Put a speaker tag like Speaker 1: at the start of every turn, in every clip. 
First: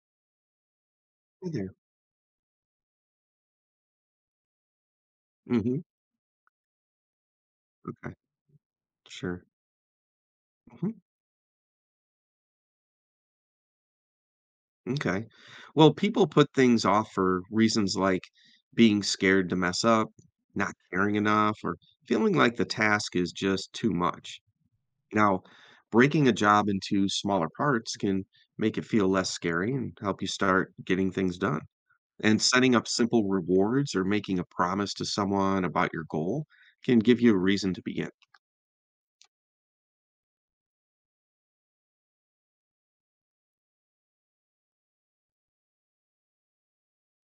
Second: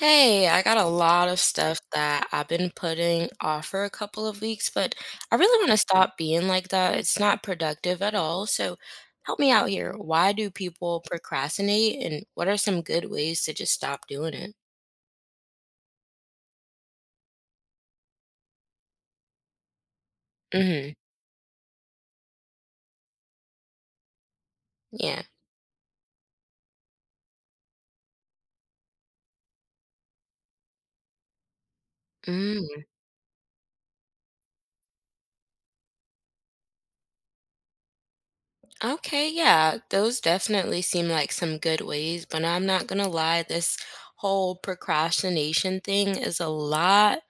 Speaker 1: Hey, I got a lot of
Speaker 2: Hey there.
Speaker 1: stuff that I've been putting off for a couple of weeks, but I really want to
Speaker 2: Mhm,
Speaker 1: stop being like that. It's not productive at
Speaker 2: okay,
Speaker 1: all. So help
Speaker 2: sure.
Speaker 1: me out here. Why do
Speaker 2: Mhm,
Speaker 1: people procrastinate and what are some good ways to just stop doing it?
Speaker 2: m'kay. Well, people put things off for reasons like being scared to mess up, not
Speaker 1: Mm-hmm.
Speaker 2: caring enough, or feeling like the task is just too much.
Speaker 1: Yeah.
Speaker 2: Now, breaking a job into smaller parts can make it feel less scary and help you start getting things done. And setting
Speaker 1: Mm.
Speaker 2: up simple rewards or making a promise to someone about your goal can give you a reason to begin.
Speaker 1: Okay, yeah, those definitely seem like some good ways, but I'm not gonna lie, this whole procrastination thing is a lot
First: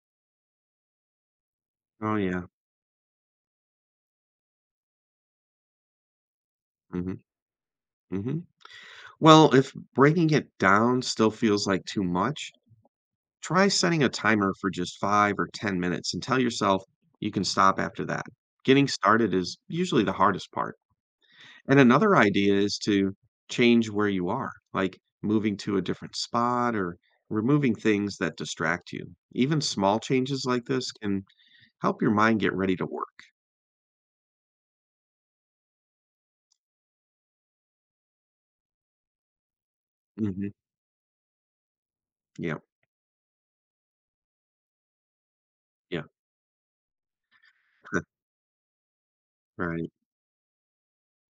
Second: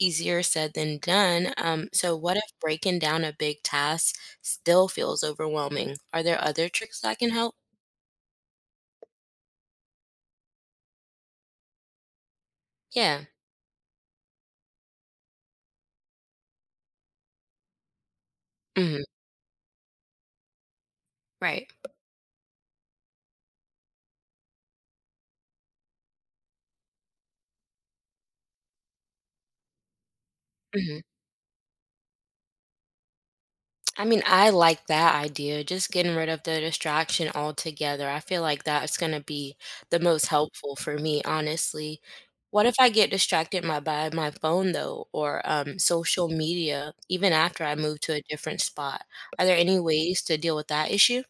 Speaker 1: easier said than done. So
Speaker 2: Oh,
Speaker 1: what
Speaker 2: yeah.
Speaker 1: if breaking down a big task still feels overwhelming? Are there other tricks that
Speaker 2: Mhm,
Speaker 1: can help?
Speaker 2: mhm. Well, if breaking it down still feels like too much,
Speaker 1: Yeah.
Speaker 2: try setting a timer for just 5 or 10 minutes and tell yourself you can stop after that. Getting
Speaker 1: Hmm.
Speaker 2: started is usually the hardest part.
Speaker 1: Right.
Speaker 2: And another idea is to change where you are, like moving to a different spot or removing things that distract you. Even small changes like this can help your mind get ready to work.
Speaker 1: I mean, I like that idea, just getting rid of the distraction altogether. I feel like that's gonna be the most
Speaker 2: Hmm.
Speaker 1: helpful for me, honestly.
Speaker 2: Yeah,
Speaker 1: What if I get distracted my by my phone though, or
Speaker 2: yeah,
Speaker 1: social media, even after I move to a different spot? Are there any
Speaker 2: right,
Speaker 1: ways to deal with that issue?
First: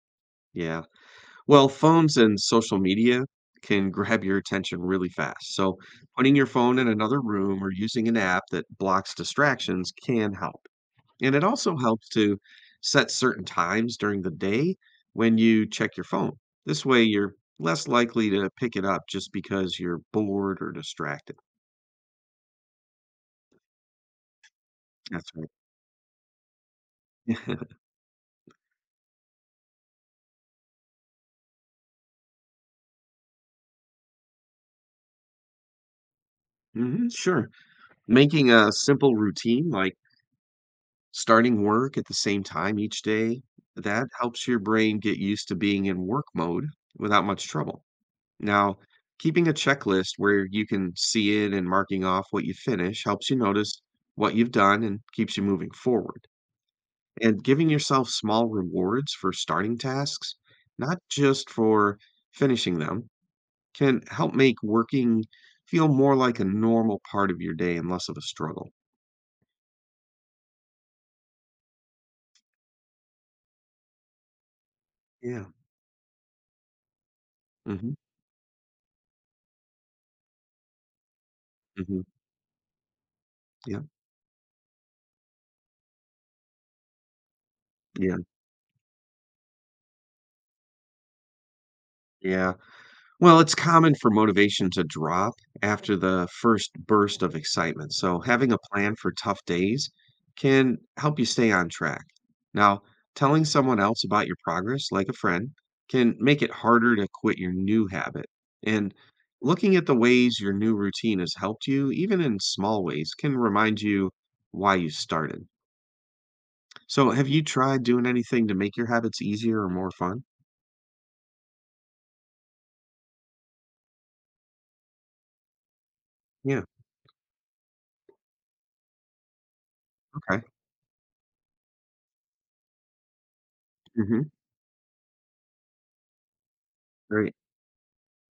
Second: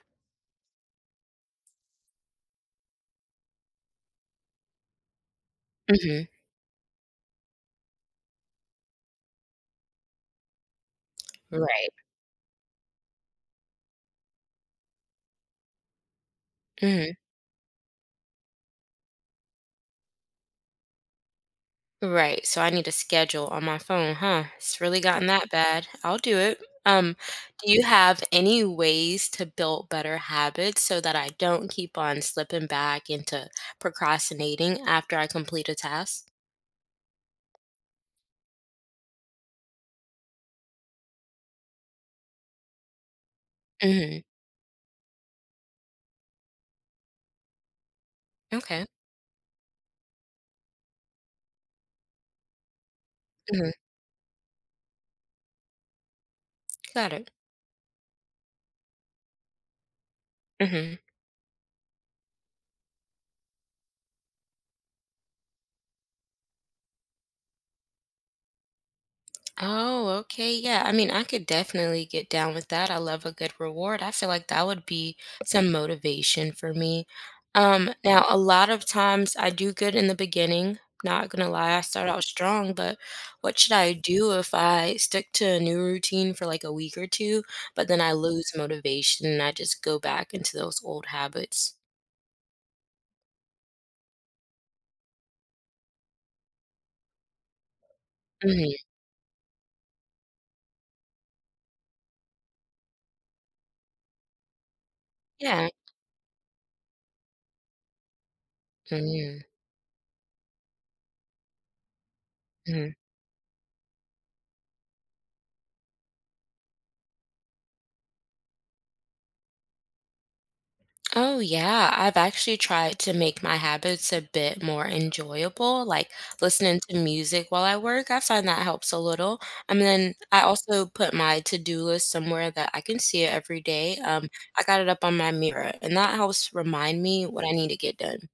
Speaker 2: yeah. Well, phones and social media can grab your attention really fast. So,
Speaker 1: Hmm.
Speaker 2: putting your phone in another room or using an app that blocks distractions can help. And it also
Speaker 1: Right.
Speaker 2: helps to set certain times during the day when you check your phone. This way,
Speaker 1: Mhm.
Speaker 2: you're less likely to pick it up just because you're bored or distracted.
Speaker 1: Right. So I need a schedule on my phone, huh? It's really gotten
Speaker 2: That's
Speaker 1: that bad. I'll do it. Um,
Speaker 2: right.
Speaker 1: do you have any ways to build better habits so that I don't keep on slipping back into procrastinating after I complete a task?
Speaker 2: Hmm, sure. Making a simple routine like starting work at the same time each day, that
Speaker 1: Mm-hmm.
Speaker 2: helps your brain get used to being in work mode without much trouble. Now,
Speaker 1: Okay.
Speaker 2: keeping a checklist where you can see it and marking off what you finish helps you
Speaker 1: Mm-hmm.
Speaker 2: notice what you've done and keeps you moving forward.
Speaker 1: Got it.
Speaker 2: And giving yourself small rewards for starting tasks,
Speaker 1: Mm-hmm.
Speaker 2: not just for finishing them, can help make working feel more like a normal part of your day and less of a struggle.
Speaker 1: Oh, okay. Yeah. I mean, I could definitely get down with that. I love a good reward. I feel like that would be
Speaker 2: Yeah.
Speaker 1: some motivation for me.
Speaker 2: Hmm.
Speaker 1: Now, a lot of times I do good in the beginning. Not gonna lie, I
Speaker 2: Hmm.
Speaker 1: start out strong, but what should
Speaker 2: Yeah.
Speaker 1: I do if I stick to a new routine for like a week or two, but then I
Speaker 2: Yeah.
Speaker 1: lose motivation and I just go back into those old habits?
Speaker 2: Yeah. Well, it's common for motivation to drop after the first burst of excitement. So, having a
Speaker 1: Hmm.
Speaker 2: plan for tough days can help you stay on track. Now, telling someone else about your progress, like a friend,
Speaker 1: Yeah.
Speaker 2: can make it harder to quit your new habit. And
Speaker 1: Mhm.
Speaker 2: looking at the ways your new routine has helped you, even in small ways, can remind you why you started. So, have you tried doing anything to make your habits easier or more fun?
Speaker 1: Oh, yeah. I've actually tried to make my habits a bit more enjoyable, like
Speaker 2: Yeah.
Speaker 1: listening to music while I work. I find that helps a little. And then I
Speaker 2: Okay.
Speaker 1: also put my to-do list somewhere that I can see it every day.
Speaker 2: Hmm.
Speaker 1: I got it up on my mirror, and that helps remind me
Speaker 2: Very
Speaker 1: what I need to get done.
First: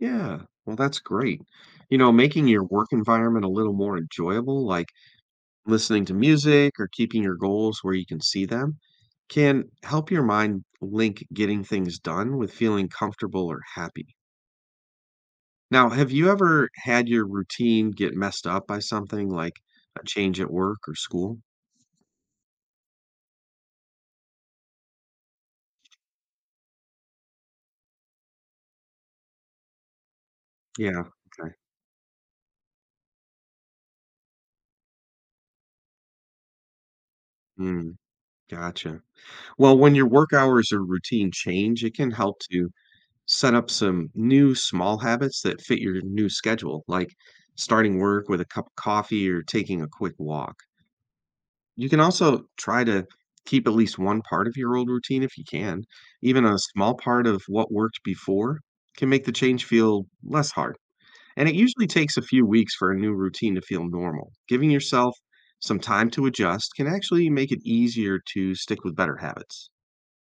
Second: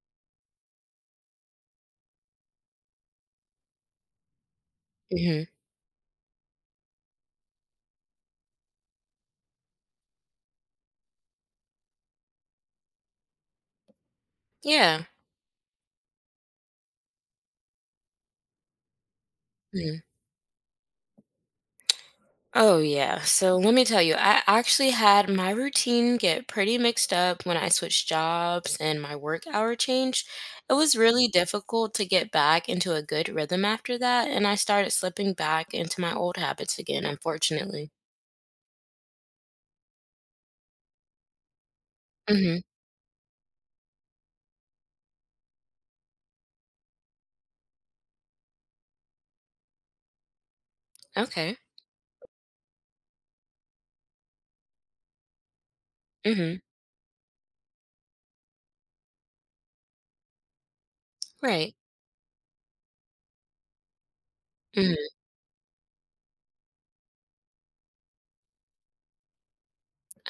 Speaker 2: Yeah, well, that's great. Making your work environment a little more enjoyable, like
Speaker 1: Hmm.
Speaker 2: listening to music or keeping your goals where you can see them, can help your mind link getting things done with feeling comfortable or happy.
Speaker 1: Yeah.
Speaker 2: Now, have you ever had your routine get messed up by something like
Speaker 1: Mhm.
Speaker 2: a change at work or school?
Speaker 1: Oh, yeah. So let me tell you, I actually had my routine get pretty mixed up when I switched jobs and my work hour changed. It was
Speaker 2: Yeah,
Speaker 1: really
Speaker 2: okay.
Speaker 1: difficult to get back into a good rhythm after that, and I started slipping back into my old habits again, unfortunately.
Speaker 2: Mm, gotcha. Well, when your work hours or routine change, it can help
Speaker 1: Mm-hmm.
Speaker 2: to set up some new small habits that fit your new schedule, like starting work with a cup of coffee or taking a quick walk.
Speaker 1: Okay.
Speaker 2: You can also try to keep at least one part of your old routine if you can. Even
Speaker 1: Mm-hmm.
Speaker 2: a small part of what worked before can make the change feel less hard. And it
Speaker 1: Right.
Speaker 2: usually takes a few weeks for a new routine to feel normal. Giving
Speaker 1: Hmm.
Speaker 2: yourself some time to adjust can actually make it easier to stick with better habits.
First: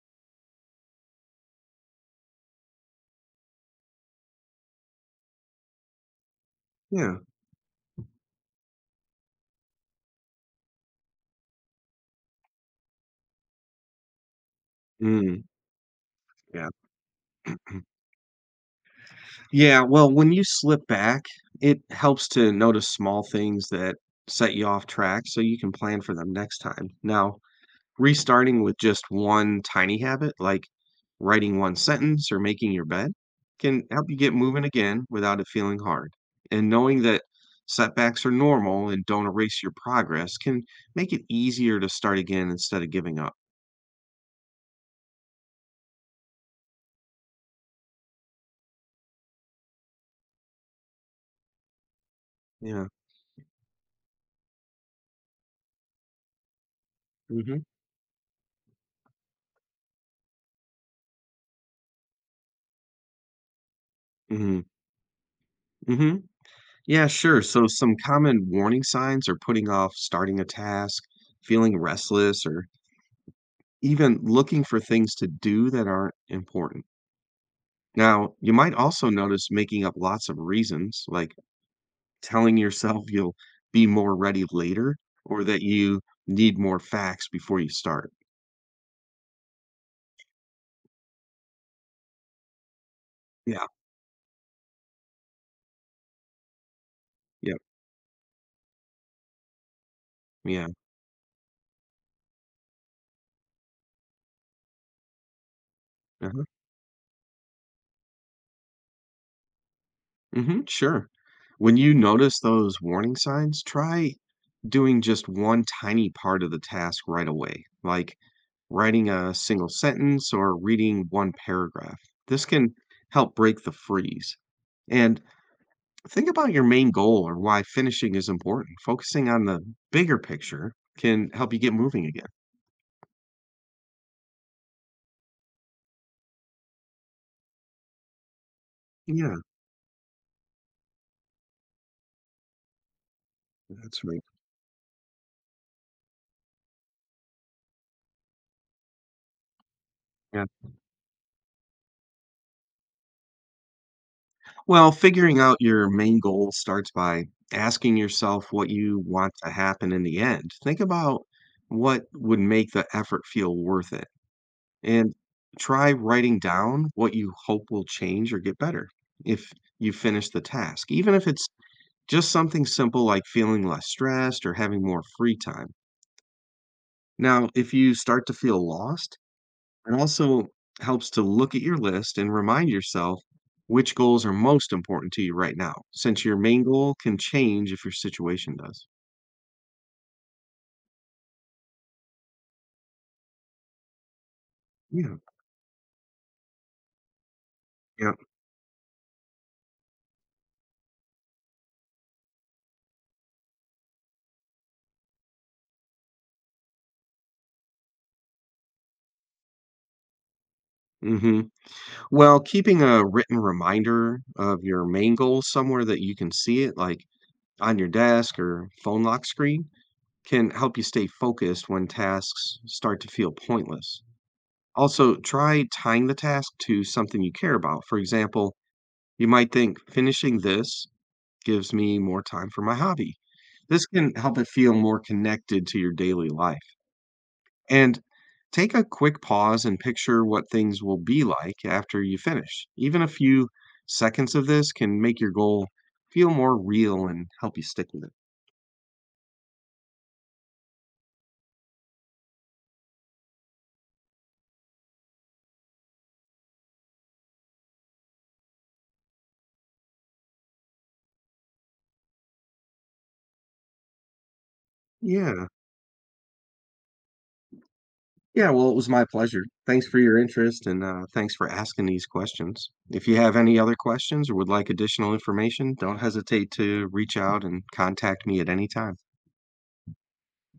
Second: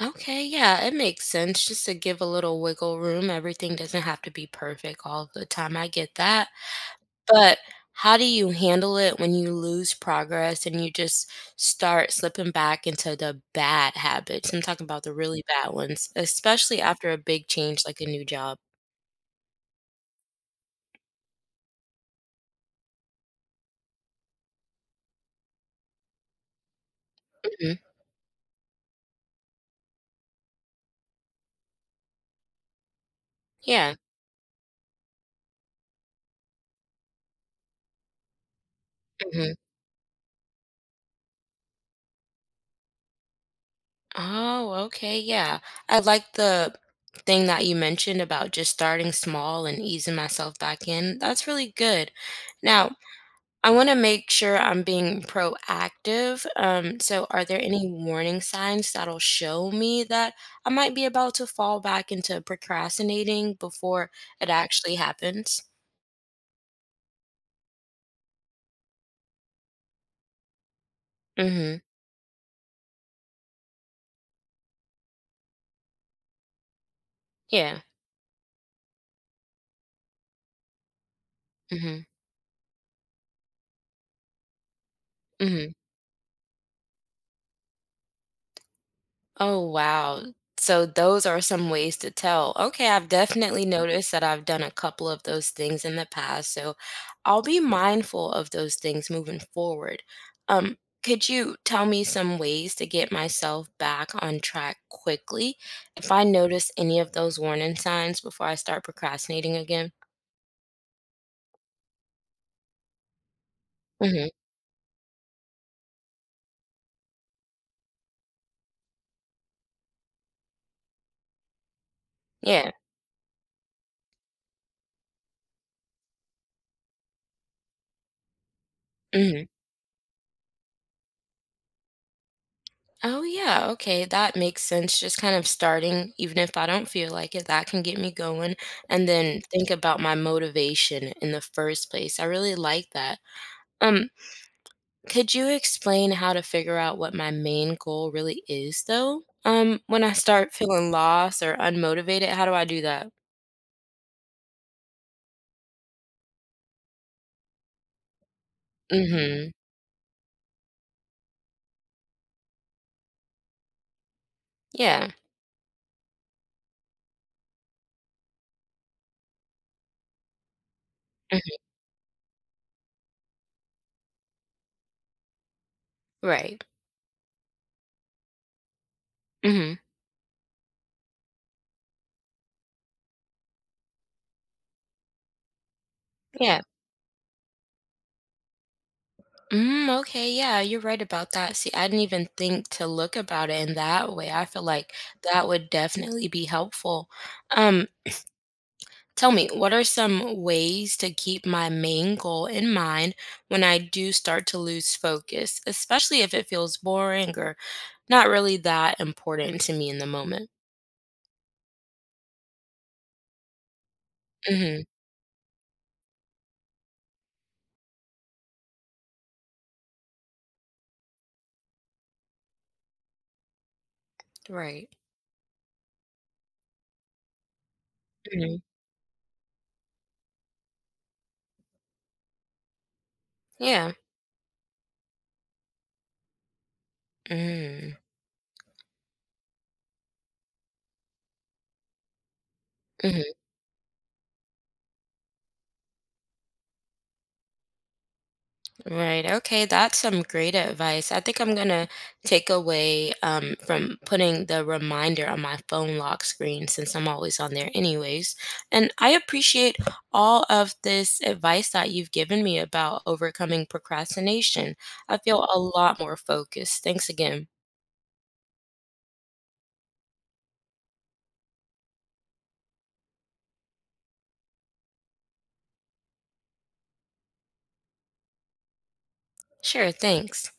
Speaker 1: Okay. Yeah, it makes sense just to give a little wiggle room. Everything doesn't have to be perfect all the time. I get that.
Speaker 2: Yeah.
Speaker 1: But how do you handle it when you lose progress and you just start slipping back into the bad habits? I'm talking about the really
Speaker 2: Mm,
Speaker 1: bad ones,
Speaker 2: yeah.
Speaker 1: especially after a big change like a new job.
Speaker 2: Yeah, well, when you slip back, it helps to notice small things that set you off track so you can plan for them next time. Now,
Speaker 1: Mhm.
Speaker 2: restarting with just one tiny habit, like writing one sentence or making your bed, can
Speaker 1: Yeah.
Speaker 2: help you get moving again without it feeling hard. And knowing that setbacks are normal and don't
Speaker 1: Mhm.
Speaker 2: erase your progress can make it easier to start again instead of giving up.
Speaker 1: Oh, okay. Yeah. I like the thing that you mentioned about just starting small and easing myself back in. That's really good.
Speaker 2: Yeah.
Speaker 1: Now, I want to make sure I'm being proactive. So, are there
Speaker 2: Hmm.
Speaker 1: any warning signs that'll show me that I might be about to fall back into procrastinating before it
Speaker 2: Hmm.
Speaker 1: actually happens?
Speaker 2: Hmm. Yeah, sure. So, some common warning signs are putting off starting a task, feeling
Speaker 1: Mm-hmm.
Speaker 2: restless, or even looking for things to do that aren't important.
Speaker 1: Yeah.
Speaker 2: Now, you might also notice making up lots of reasons, like
Speaker 1: Mm-hmm.
Speaker 2: telling yourself you'll be more ready later or that
Speaker 1: Mm-hmm.
Speaker 2: you need more facts before you start.
Speaker 1: Oh, wow. So those are some ways to tell. Okay, I've definitely
Speaker 2: Yeah,
Speaker 1: noticed that I've done a couple of those things in the past, so I'll
Speaker 2: yeah,
Speaker 1: be mindful of those things moving forward.
Speaker 2: yeah.
Speaker 1: Could you tell me some ways to get myself back on track quickly if I
Speaker 2: Uh-huh.
Speaker 1: notice any of those warning signs before I start procrastinating again?
Speaker 2: Hmm, sure. When you notice those warning signs, try
Speaker 1: Mm-hmm.
Speaker 2: doing just one tiny part of the task right away, like writing a single sentence, or reading one paragraph. This
Speaker 1: Yeah.
Speaker 2: can help break the freeze. And think about your main goal or why finishing is important. Focusing
Speaker 1: Hmm.
Speaker 2: on the bigger picture can help you get moving again.
Speaker 1: Oh, yeah. Okay. That makes sense. Just kind of starting, even if I don't feel like it, that can get me going. And
Speaker 2: Yeah,
Speaker 1: then think about my motivation in the first place. I really like that.
Speaker 2: that's
Speaker 1: Um,
Speaker 2: right.
Speaker 1: could you explain how to figure out what my main goal really is, though? When I
Speaker 2: Yeah.
Speaker 1: start feeling lost or unmotivated, how do I do that?
Speaker 2: Well, figuring out your main goal starts by asking yourself what you want
Speaker 1: Mm-hmm.
Speaker 2: to happen in the end. Think about what would make the effort feel worth it.
Speaker 1: Yeah.
Speaker 2: And try writing down what you hope will change or get better if you finish the task, even if it's
Speaker 1: Hmm.
Speaker 2: just something simple like feeling less stressed or having more free time.
Speaker 1: Right.
Speaker 2: Now, if you start to feel lost,
Speaker 1: Mm-hmm.
Speaker 2: it also helps to look at your list and remind yourself which goals are most important to you right now, since your
Speaker 1: Yeah.
Speaker 2: main goal can change if your situation does.
Speaker 1: Mm, okay, yeah, you're right about that. See, I didn't even think to look about it in that way. I feel like
Speaker 2: Yeah.
Speaker 1: that would definitely be helpful. Um,
Speaker 2: Yeah.
Speaker 1: Tell me, what are some ways to keep my main goal in mind when I do start to lose focus, especially if it feels boring or not really that important to me in the moment?
Speaker 2: Hmm. Well, keeping a written reminder of
Speaker 1: Mm-hmm.
Speaker 2: your main goal somewhere that you can see it, like on your desk or phone lock screen can help you stay focused when tasks start to feel pointless.
Speaker 1: Right.
Speaker 2: Also, try tying the task to something you care about. For
Speaker 1: Hmm.
Speaker 2: example, you might think finishing this gives me more time for my hobby. This
Speaker 1: Yeah.
Speaker 2: can help it feel more connected to your daily life.
Speaker 1: Mm-hmm.
Speaker 2: And take a quick pause and picture what things will be like after you finish. Even a
Speaker 1: Mm-hmm.
Speaker 2: few seconds of this can make your goal feel more real and help you stick with it.
Speaker 1: Right. Okay. That's some great advice. I think I'm going to take away from putting the reminder on my phone lock screen since I'm always on there, anyways. And I appreciate all of this advice that you've given me about overcoming procrastination. I feel
Speaker 2: Yeah.
Speaker 1: a lot more focused. Thanks again.
Speaker 2: Yeah, well, it was my pleasure. Thanks for your interest and thanks for asking these questions. If you have any other questions or would like additional information, don't hesitate to reach out and contact me at any time.
Speaker 1: Sure. Thanks.